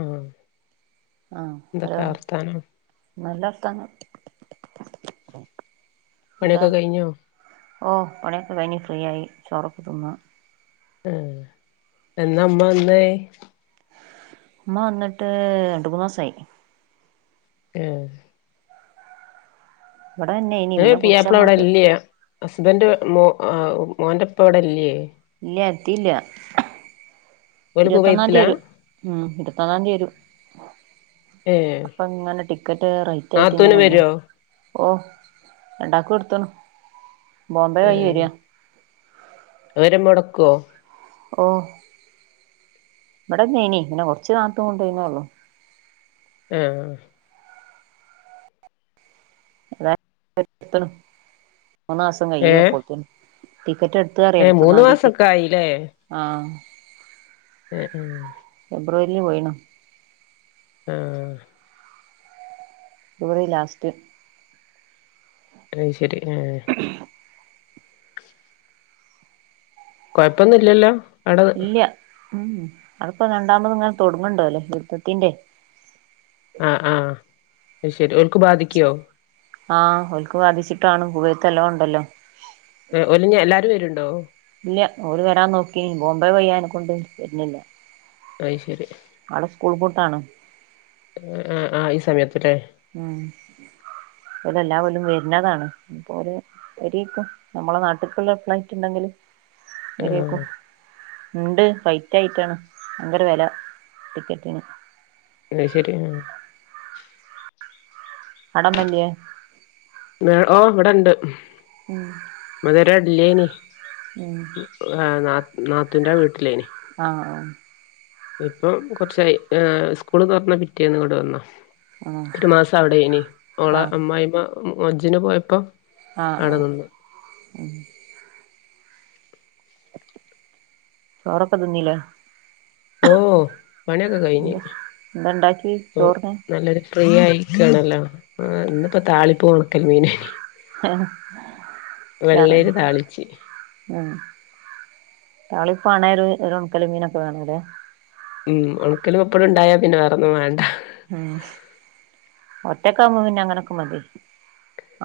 ആഹ് ആഹ് എന്തൊക്കെ ഹലോ വർത്താനം നല്ല അർഥനാ എന്താ പണിയൊക്കെ കഴിഞ്ഞോ ഓ പണൊക്കെ കഴിഞ്ഞ് ഫ്രീയയി ചോറൊക്ക തിന്ന് ആ എന്നാമ്മന്നേ ഉമ്മ വന്നിട്ട് രണ്ടു മൂന്നു ദിസായി ആ ഇവിടെ തന്നെനി പിന്നെ പിയപ്പള കുറച്ചങ്ങോട്ട് എവിടെയില്ല ഹസ്ബന്റ് മോന്റെപ്പ എവിടെ ഇല്ലയേ ഇല്ലത്തിയില്ല ഓല് ഇരുപത്തൊന്നാം തിയതി കുവൈത്തിലാ വരും ഉം ഇരുപത്തൊന്നാം തീയതി വരും ഏഹ് അപ്പൊ ഇങ്ങനെ ടിക്കറ്റ് റേറ്റ് ആയിട്ട് ഇങ്ങനെ നാത്തൂന് തന്നെ വരോ ഓ രണ്ടാക്കും എടുത്തന്നു ബോംബെ വഴി ഏഹ് വരിയാ അവരെ മുടക്കുവോ ഓ ഇവിടെ നേനി പിന്നെ കൊറച്ചുനാത്തു കൊണ്ടനേള്ളു ആഹ് പുത്ത ഒ സംങ്ങായി ഏഹ് പുൊത്തന ടിക്കറ്റ് എടുത്തറിയ ഏഹ് മൂന്ന് എടുത്തൊന്നാം തീയക്ക് മാസൊക്കെ ആഹ ഉം ഉം ഫബ്രുവരിൽ പോയിണ ആഹ ഫെബുവരി ലാസ്റ്റ് അ ശരി ആ കൊഴപ്പൊന്നും ഇല്ലല്ലോ അവിടത് ഇല്ല ഉം അതപ്പോൊ രണ്ടാമത് ഇങ്ങനെ തൊടങ്ങണ്ട അല്ലേ യുദ്ധത്തിൻ്റെ ആഹ് ആഹ് അത് ശരി ഒക്ക് ബാധിക്കോ ആഹ് ഒക്ക് ബാധിച്ചിട്ടാണ് കുവേത്തെല ഉണ്ടല്ലോ ഒലിഞ്ഞ എല്ലാരും വേരുണ്ടോ ഇല്ല ഓര് വരാൻ നോക്കി ബോംബെ വയ്യാനെ കൊണ്ട് വരുന്നില്ല അഹ് ശെരി നാളെ സ്കൂൾ പൂട്ടാണൊ ആഹ് ആഹ് ഈ സമയത്ത്ല്ലേ ആഹ് എല് എല്ലാ കൊല്ലൊം വര്ന്നതാണ് ഇഞ്ഞ്പ്പോല് വെരേക്കും നമ്മളെ നാട്ട്ക്ക്ള്ള ഫ്ലൈറ്റ് ഇണ്ടെങ്കില് ആഹ് വരേക്കും ഇണ്ട് ഫൈറ്റ് ആയിട്ടാണ് ഭയങ്കര വെല ടിക്കറ്റിന് അഹ് ശെരി ആഹ് അടമല്ല്യെ ആഹ് ഓ ഇവടെണ്ട് ഉം ഇല്ലേനി ഉം നാത്തൂന്റെ വീട്ട്ലേനി ആ ആ ഇപ്പം കൊർച്ചായി എ സ്കൂള് തൊറന്ന പിറ്റേന്ന് ഇങ്ങട്ട് വന്നു ആഹ് ആഹ് ഒരു മാസം അവടെനി ഓളെ അമ്മായിമ്മ ഹജ്ജ്ന് പോയപ്പോ ആ ആ അവിടെ നിന്ന് ഉം ചോറൊക്കെ തിന്നീലെ ഓ പണിയൊക്കെ കയ്ഞ് എന്താണ്ടാക്കി പ്പൊ ചോറിന് നല്ലൊര് ഫ്രീയായിക്കാണല്ലോ അ ഇന്നിപ്പോ താളിപ്പും ഒണക്കൽ മീന ആഹ വെള്ളരി താളിച്ച് താളിപ്പാണേല് ഒരു ഒണക്കല് മീനൊക്കെ വേണം ലെ ഉം ഒണക്കലും പപ്പടം ണ്ടായാ പിന്നെ വേറെന്നും വേണ്ട ഉം ഒറ്റക്കാവുമ്പോ പിന്നെ അങ്ങനൊക്കെ മതി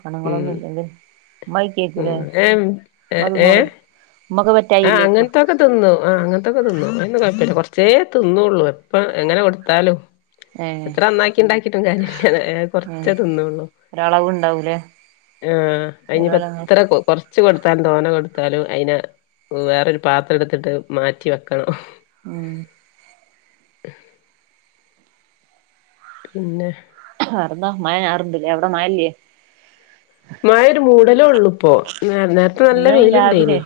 ആണുങ്ങളൊന്നും ഉം ഇല്ലെങ്കിൽ മ്മ കയ്ക്കൂലേ ഉം മ്മ തിന്നോള് ആ അങ്ങൻത്തൊക്കെ തിന്നും ആ അങ്ങൻത്തൊക്കെ തിന്നും ണ്ട് കൊയപ്പല്ല കൊർച്ചേ തിന്നൊള്ളു എപ്പ എങ്ങനെ കൊട്ത്താലും ഏഹ് എത്ര നന്നാക്കിണ്ടാക്ക [unintelligible] കൊർച്ചെ ഏഹ് തിന്നൊള്ളൂ ഒരളവ് ഉണ്ടാവൂലേ ആ ചെലോലങ്ങനെ അയിഞ്ഞിപ്പെത്ര കൊ കൊർ ച്ച് കൊടുത്താലും തോന കൊടുത്താലും അയ്നെ വേറൊരു പാത്രംട്ത്ത്ട്ട് മാറ്റി വെക്കണം ആഹ് പിന്നെ വേറെന്താ മയ ചാർണ്ട്ല്ലേ അവടെ മയല്ലേ മയൊരു മൂടലൊള്ളു പ്പോ ഇന്ന് രാവിലെ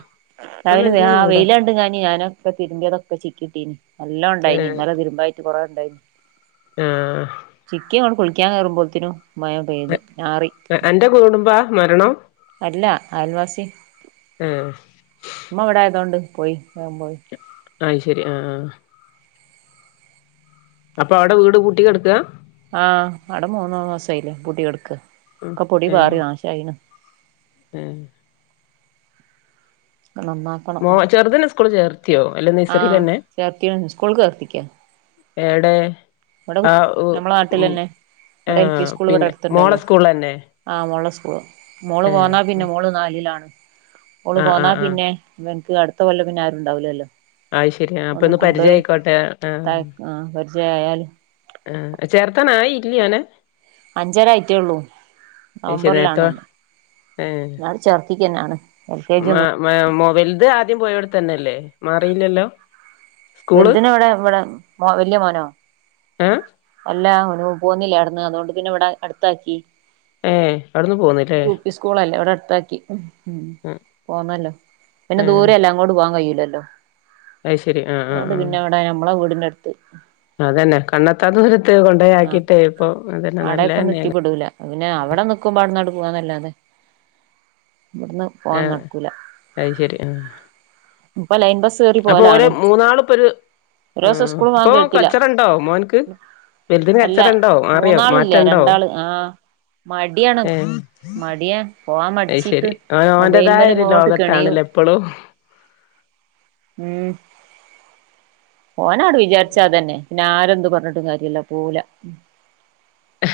ഇപ്പൊ നല്ല രാവിലെആ മൂടാ വെയിലാണ്ട് ഞാന് ഞാനൊക്കെ തിര്മ്പി അതൊക്കെ ചിക്കിട്ടി നി നല്ലോ ണ്ടായ്നീ ഇന്നലെ തിരുമ്പായിട്ട് കൊറേ ഇണ്ടായിന് ഏഹ് ചിക്കി ഞാൻ കുളിക്കാൻ കേറുമ്പോത്തിനും മഴ പെയ്ത് ഞാറി. അന്റെ കുടുംബാ മരണം. അല്ല അയൽവാസി ആഹ് ഉമ്മ ഇവ്‌ടായതോണ്ട് പോയി വേം പോയി. അയ് ശരി ആഹ് ആഹ് അപ്പൊ അവ്ടെ വീട് പൂട്ടി കെടക്ക. ആഹ് അവ്ടെ മൂന്നാം മാസായില്ലേ പൂട്ടികെടക്ക ഉം ക്കെ പൊടി പാറി ഏഹ് നാശായിണ്. ഏഹ് ഒക്കെ നന്നാക്കണം മോ ചെർതിനെ സ്കൂളി ചേർ ആഹ് ചേർത്തീണ്. സ്കൂൾക്ക് ചേർത്തിക്ക ഏടെ ഇവടെ ഉ നമ്മളെ ഉം നാട്ടിലന്നെ ഇവിടെ എൽ പി ആഹ് സ്കൂള് ഇവിടെ പിന്നെ മോളെ അടുത്ത്ണ്ടല്ലോ സ്കൂളിലെന്നെ ആഹ് മോള സ് മോള് ഏഹ് പോന്നാ പിന്നെ ഉം മോള് നാലിലാണ്. ഓള് ആഹ് പോന്നാ ആഹ് ആഹ് പിന്നെ വ ക്ക് അടുത്ത കൊല്ലം പിന്ന ആരുണ്ടാവില്ലല്ലോ. ആത് ശരിയാ അപ്പൊ ഒന്ന് പരിചയായിക്കോട്ടെ ആഹ്. ത പരിചയായാല് ആഹ് ചേർത്താൻ ആയില്യോനെ. അഞ്ചര ആയിറ്റേള്ളൂ അയ് ശരി നവംബറിലാണ് നേരത്തെ ഞാൻ ചേർത്തി ദന്യാണ്. മാ മാ മോവേൽത് ആദ്യം പോയോടത്ത് തന്നെ അല്ലേ മാറീല്ലല്ലോ വെൽതിനിവിടെ ഇവിടെ മോ വല്യ മോനോ ഏഹ് അല്ല ഓന് പോകുന്നില്ലാര്ന്ന് അതുകൊണ്ട് പിന്നെ ഇവിടെ അടുത്താക്കി. ഏഹ് അടു യു പി സ്കൂളല്ലേ ഇവിടെ അടുത്താക്കി ഉം ഉം പോവല്ലേ പിന്നെ ഏഹ് ദൂരെ അല്ലേ അങ്ങോട്ട് പോകാൻ കഴിയുല്ല അയ് ശരി ആഹ് ആഹ് അതുകൊണ്ട് ആഹ് പിന്നെ എവിടെ നമ്മളെ വീടിന്റെ അടുത്ത് അതന്നെ കണ്ണെത്താ ദൂരത്ത് കൊണ്ടോയി ആഹ് ആക്കിട്ടേ ഇപ്പൊ അതന്നെ അടെക്കൊന്ന് നല്ലതന്നെയാണ് എത്തിപെടുല പിന്നെ അവിടെ നിക്കുമ്പോട്ന്നടു പോവാനല്ലാതെ ഇവ്ട്ന്ന് പോവാൻ ആഹ് നടക്കുല. അത് ശരി ആഹ് ഇപ്പൊ ലൈൻ ബസ് കേറി അപ്പൊ ഓല് പോകലാണ് മൂന്നാളിപ്പൊരു ഒരു ദിവസം ആഹ് സ്കുള് വാ ഇപ്പൊ കേട്ടില്ല. കച്ചറണ്ടോ മോൻക്ക് വലുതിന് അല്ല കച്ചറണ്ടോ മാറിയോ മൂന്നാള് ഇല്ല മാറ്റണ്ടോ രണ്ടാള് ആഹ്. മടിയാണ് ഏഹ് മടിയാ പോവാൻ അത് മടിച്ചിട്ട് ശരി ഓൻ മൊബൈൽ ഓന്റേതായ ഒരു മേലങ്ങോട്ട് കെണിയു. ലോകത്താണല്ലേ ഇപ്പളും ഉം പോവാനങ്ങ്ട് വിചാരിച്ച അതന്നെ പിന്നെ ആരെന്ത് പറഞ്ഞിട്ടും കാര്യല്ലാ പോവൂല്ല.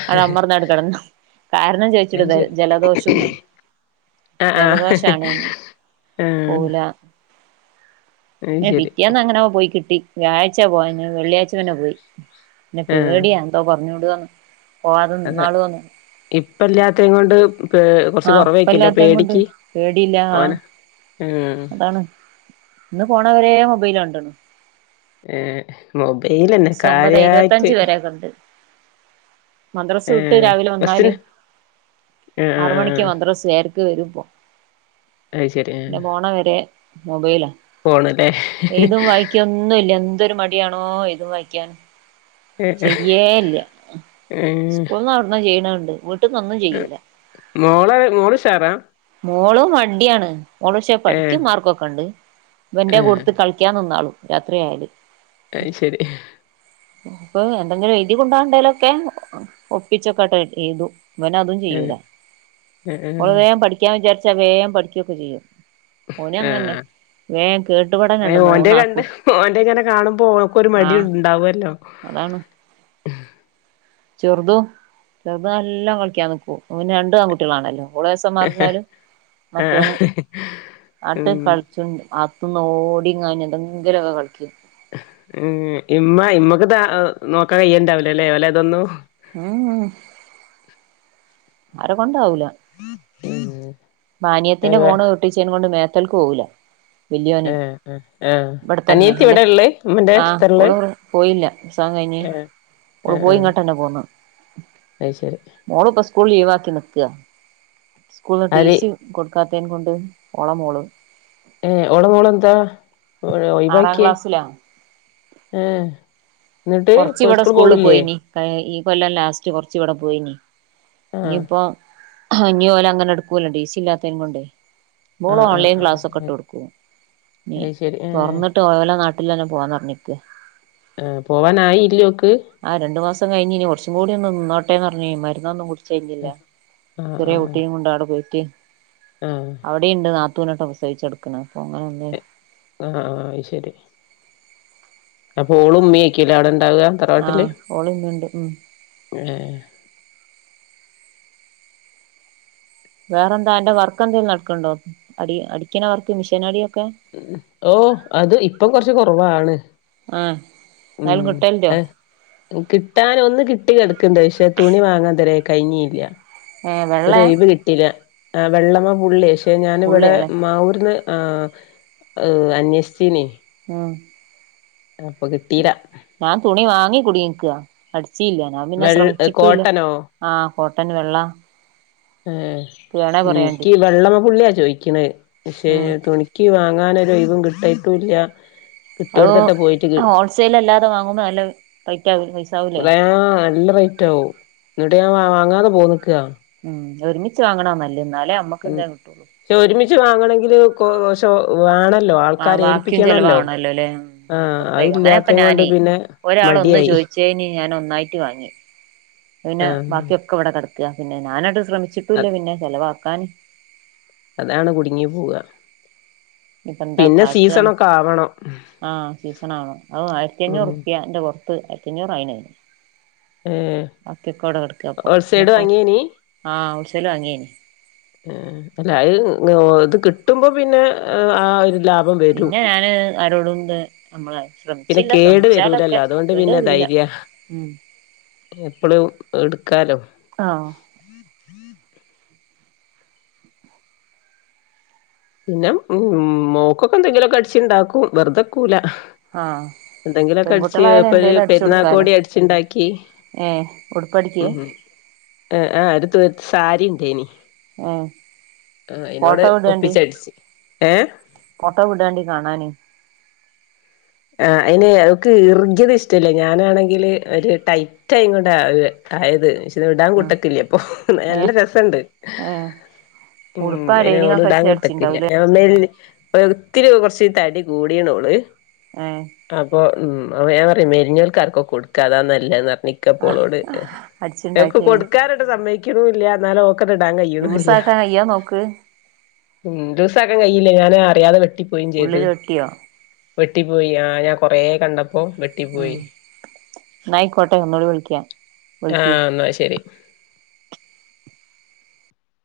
അവിടെ അമർന്നങ്ങട്ട് കെടന്ന് കാരണം ചോയിച്ചിട് അത് ദ ശരി ജലദോഷംന്ന്. ആഹ് ആഹ് ജലദോഷാണ്ന്ന് ആഹ് പോവൂല. അത് ഏഹ് ശരി പിറ്റേന്ന് എങ്ങനെയോ പോയി കിട്ടി വ്യാഴ്ച്ചേ പോവാഞ്ഞെ വെള്ളിയാഴ്ച്ച പിന്നെ പോയി. പിന്നെ ആഹ് പേടിയാ എന്തോന്ന് പറഞ്ഞോണ്ട് വന്നു അതെ ഇപ്പല്യാതേം കൊണ്ട് പെ എഹ് കുറച്ച് ആഹ് കുറവെയ്ക്കും അല്ലെ ഇപ്പല്ലാത്തത് കൊണ്ട് പേടിക്ക് പേടിയില്ല ഓൻ ആഹ് അതാണ് ഇന്ന് പോണവരെ മൊബൈല് കണ്ടണു. ഏഹ് മൊബൈലന്നെ ഒമ്പത് ഇരുപത്തഞ്ച് കാര്യായിട്ട് മദ്രസ് വിട്ട് ഏഹ് രാവിലെ വന്നാല് ബസ്സിന് ആറു മണിക്ക് ആഹ് മദ്രസ് ഏഹ് ക്ക് വരുംമ്പോ അത് ശരി ആഹ് പിന്നെ പോണ വരെ മൊബൈലാ ഫോണ്ല്ലേ എയ്‌തും വായിക്കേം ഒന്നുല്ല എന്തൊരു മടിയാണോ എയ്‌തും വായിക്കാനും. ചെയ്യേ ഇല്ല അഹ് സ്കൂൾന്നും അവിടന്നും ചെയ്യണേ കണ്ടു വ് ഉം മോള് മോള്ഷാറാ മോളും മടിയാണ് ഓള് പക്ഷേ ഏഹ് പഠിക്കും മാർക്കൊക്കെ ഇണ്ട് ഇവന്റെ ഏഹ് കൂട്ടത്ത് കളിക്കാനൊന്നും ആള് രാത്രി ആകല്. അത് ശരി. ഇപ്പൊ എന്തെങ്കിലും എഴുതി കൊണ്ടണ്ടേലൊക്കെ ഒപ്പിച്ചൊക്കെട്ടോ എയ്തു. ഇവൻ അതും ചെയ്യൂല ഏഹ് ഏഹ് നമ്മള് വേഗം പഠിക്കാൻ വിചാരിച്ച വേഗം പഠിക്കുകയൊക്കെ ചെയ്യും. ഓന് അങ്ങന്നെ. ആഹ് വേം അ കേട്ടുപടനുണ്ട് ഓന്റെ കണ്ട് മൂന്നാക്കും ഓൻന്റെ ഇങ്ങനെ കാണുമ്പോ ഓനക്കൊരു മടി ഉ ആഹ് ഉണ്ടാവല്ലോ അതാണ്. ചെറുത് ചെറുത നല്ലാം കളിക്കാൻ നിക്കൂ ഓന് രണ്ടു ആൺകുട്ടികളാണല്ലോ. മോളെസം മറുന്നാലും ആഹ് മറ്റവന് നട്ട് ഉം കളിച്ചുണ്ട്. തുന്നോടിങ്ങാഞ്ഞ് എന്തൊങ്കിലൊക്കെ കളിക്കും. ഉം ഇമ്മ ഇമ്മക്ക്താ നോക്കാൻ കയ്യണ്ടാവലല്ലേ പോലെ ഇതൊന്നും. ഉം. ആരെ കൊണ്ടാവൂല മാനയത്തിന്റെ ഉം ഫോണ് ഒട്ടിച്ചെൻ കൊണ്ട് മേ മറ്റൽക്ക് പോവൂല. വലിയോന് ആഹ് ആഹ് ആഹ് ഇവിടെത്തന്നെ അനിയത്തി അല്ലെ ഇവിടെ ഉള്ളേ ഉമ്മന്റെ ആ അടുത്തുള്ളേ ഓള് പോയില്ല എക്സാം കഴി ആഹ് ഒരു ആഹ് ആഹ് പോയിങ്ങട്ട പോ അത് ശരി മോള പ സ്കൂൾ വാത്തി നിക്ക് ആര് സ്കൂട്ടീസി കൊ ക്കാത്തേൻ കൊണ്ട് ഒളമോളും ആറാം വാക്ക ക്ലാസ്സിലാ ആ എന്നിട്ട് കൊറച്ച് ഇ ഇവിടെ സ്കൂൾ സ്കൂളിൽ പോകില്ലേ പോയിനി ഈ കൊല്ലം ലാസ്റ്റ് കൊറച്ച് ഇവിടെ പോയിന് ആഹ് ഇനിയിപ്പോ ഞ്ഞ പോല അങ്ങനെ എടുക്കുവല്ലോ ഡേ സ ഇല്ലാത്ത കൊണ്ടേ ഓൾ ആഹ് ആഹ് ഓൺലൈൻ ആഹ് ക്ലാസ്സൊക്കെ ഇട്ട് കൊടുക്കും ഇ അത് ശരി ഏഹ് തുറന്നിട്ട് ല നട്ട വീട്ടില തന്നെ പോവാന്ന് പറഞ്ഞിക്ക് ആഹ് പോവാനായില്ലേ ഓക്ക് ആ രണ്ടു മാസം കഴിഞ്ഞ ഇ കുറച്ചും കൂടി ഒന്ന ഇന്നോട്ടേന്ന് പറഞ്ഞഞ് മരുന്നൊന്നും കുടിച്ച കഴിഞ്ഞില്ല ആഹ് ചെറിയ ആഹ് കുട്ടിയും കൊണ്ട് അവിടെ പോയിട്ട് ആഹ് അവിടെണ്ട് നാത്തുവിനോട്ട് ഉസവിച്ച എടുക്കണ ആ ആ ശരി അപ്പൊ ഓള ഉമ്മിക്കല അട ഉണ്ടാവുക തറവാട്ടല് ആഹ് ഓള് ഇന്നുണ്ട് ഉം ഏ വേറെ എന്താ എന്റെ വർക്ക്ന്തേലും നടക്കണ്ടോ അടി അടിക്കണ വർക്ക് മിഷീനടിയ ഉ ഓ അത് ഇപ്പം കൊറച്ച് കുറവാണ് ആഹ് ഉം എന്തായാലും കിട്ടലുണ്ടോ കിട്ടൻ ഒന്ന് കിട്ടി കിടക്കണ്ട് പക്ഷെ തുണി വാങ്ങാൻ തരാ കഴിഞ്ഞല്ല ഏഹ് വെള്ളയാ ഒരുഴവ് കിട്ട വെള്ള പി പക്ഷേ ഞാനിവിടെ ബുള്ളിയാ അല്ലേ മാവൂർന്ന് അന്വേഷിച്ചീന ആ അപ്പൊ കിട്ടീരാ ഞാൻ തുണി വാങ്ങി കുടിക്കുക അടിച്ചില്ല ഞാൻ പിന്നെ വെള്ള ശ്രമിച്ചിട്ടൂല്ല കോട്ടനോ ആഹ കോട്ടന് വെള്ള ഏ വേണേ പറയാണ്ട് എനിക്ക് വെള്ളമ്മ പുള്ളിയാ ചോദിക്കണ പക്ഷേ ഉം തുണിക്ക് വാങ്ങാൻ വം കിട്ടയിട്ടുംല്ല അത് കിട്ടെടുത്തിട്ട് പോയിട്ട് ഹോൾസെയിൽ അല്ലാതെ വാങ്ങുമ്പോ നല്ല റേറ്റ് ആവു പൈസാവൂലേ പറയാ നല്ല റ്റ ഇിട്ട ഞൻ വാങ്ങാതെ പോ നിക്കുക ഉ ഒരുമിച്ച് വാങ്ങണ നല്ലേ എന്നാലേ അമ്മക്ക്ന്തേ കിട്ടുള്ളു വാങ്ങാനോങ്കില് കോ ഷോ വേണ ആ ബാക്കിയും ചെലവാണല്ലോ അല്ലെ ആഹ് അത് വറദൈവം അങ്ങനെപ്പൊ ഇല്ലാത്ത കൊണ്ട് ഞാനേ പിന്നെ ഒരാള ഒന്ന് മടിയായി ചോയിച്ചന് ഞൻ ഒന്നായിട്ട് വാങ്ങി പിന്നെ ആഹ് ബാക്കിയ ഒക്കെ ഇവിടെ കിടക്കും പിന്നെ ഞാനായിട്ട് ശ്രമിച്ചിട്ടൂല്ല അത് പിന്നെ ചെലവാക്കാാന് അതാണ് കുടുങ്ങി പോവ ഇനിയിപ്പ എന്താ പിന്നെ കാട്ടാന്ന് സീസണൊക്കെ ആവണം ആഹ് സീസണ ആണോ അത് ആയിരത്തി ഉം അഞ്ഞൂറപ്യ എന്റെ പുറത്ത് ആയിരത്തി അഞ്ഞൂറ ആയിനന് ഏഹ് ആക്കിക്കോട കടക്ക അപ്പൊ ഹോൾസൈഡ് പിന്നെപ്പ വാങ്ങിയേനി ആഹ ഉളിച്ചല് വാങ്ങിയന അല്ല അത് ഇത് കിട്ടുമ്പോ പിന്നെ ആ ഒരു ലാഭം വരും പിന്നെ ഞാന് ആരോടുംണ്ട് നമ്മള് പിന്നെ ശ്രമിച്ചില്ല കേട് ശ്രമിച്ചാലൊക്കെ വരൂലല്ലോ അതുകൊണ്ട് പിന്നെ കേടരില ധൈര്യ ഉം എപ്പളും എടുക്കാലോ ആ പിന്നെ ഉ മോക്കൊക്കെ എന്തെങ്കിലുമൊക്കെ അടിച്ചുണ്ടാക്കും വെറുതെക്കൂല ആ എന്തെങ്കിലുമൊക്കെ അടിച്ച് ഇപ്പൊ ഒരു പെരുന്നാാക്കോടി അടിച്ചുണ്ടാക്കി ഏ ഉടുപ്പടിക്കെ ആ ആ അടുത്തത്ത് സാരി ഉണ്ടേ ഇനി ആ ഫട്ടോ വിട ഒപ്പിച്ചടിച്ച് ഏഹ് ഫോട്ടോ വിടാണ്ടി കാണാന് ആ അതിന് അവക്ക് ഈർഗ്യത ഇഷ്ടല്ലേ ഞാനാണെങ്കില് ഒരു ടൈറ്റ ആയിങ്ങോട ആയത് പക്ഷി ടാൻ ആഹ് കുട്ടക്കില്ലേ അപ്പൊ നല്ല ഏഹ് രസുണ്ട് ഏഹ് ഉം ഉടുപ്പാ അയിന് ഓള് ലൈനിങ്ങൊക്കെ ഇടാൻ വെച്ച് കൂട്ടക്ക്‌ണില്ല അടിച്ചിണ്ടാവൂലേ [unintelligible] ഒ ഒത്തിരി കുറച്ച് തടി കൂടിയിണോള് ഏഹ് അപ്പൊ ഉം അപ്പ ഞാൻ പറയ മെരിഞ്ഞൂൽക്കാർക്കൊ കൊടുക്കാ അതാനല്ലേപറിഞ്ഞിക്കപ്പോളോട് എക്ക് അടിച്ചുണ്ടാക്കിയേന് കൊടുക്കാനായിട്ട് സമ്മക്കണല്ല എന്നാലും ഓക്കറി ഇടാൻ കഴിയണല്ല ലൂസാക്കാൻ കയ്യോ നോക്ക് ഉ ദിവസൊക്കെ കയ്യില്ലേ ഞൻ അറിയാതെ വിട്ടു ഉള്ളില് വെട്ടിയോ വെട്ടി പോയി ആ ഞാൻ കൊറ കണ്ടപ്പോ വെട്ടി പോയി എന്നായിക്കോട്ടെ ഒന്നോള വിളിക്കിയ ആ വിളിക്കി എന്നാ ശരി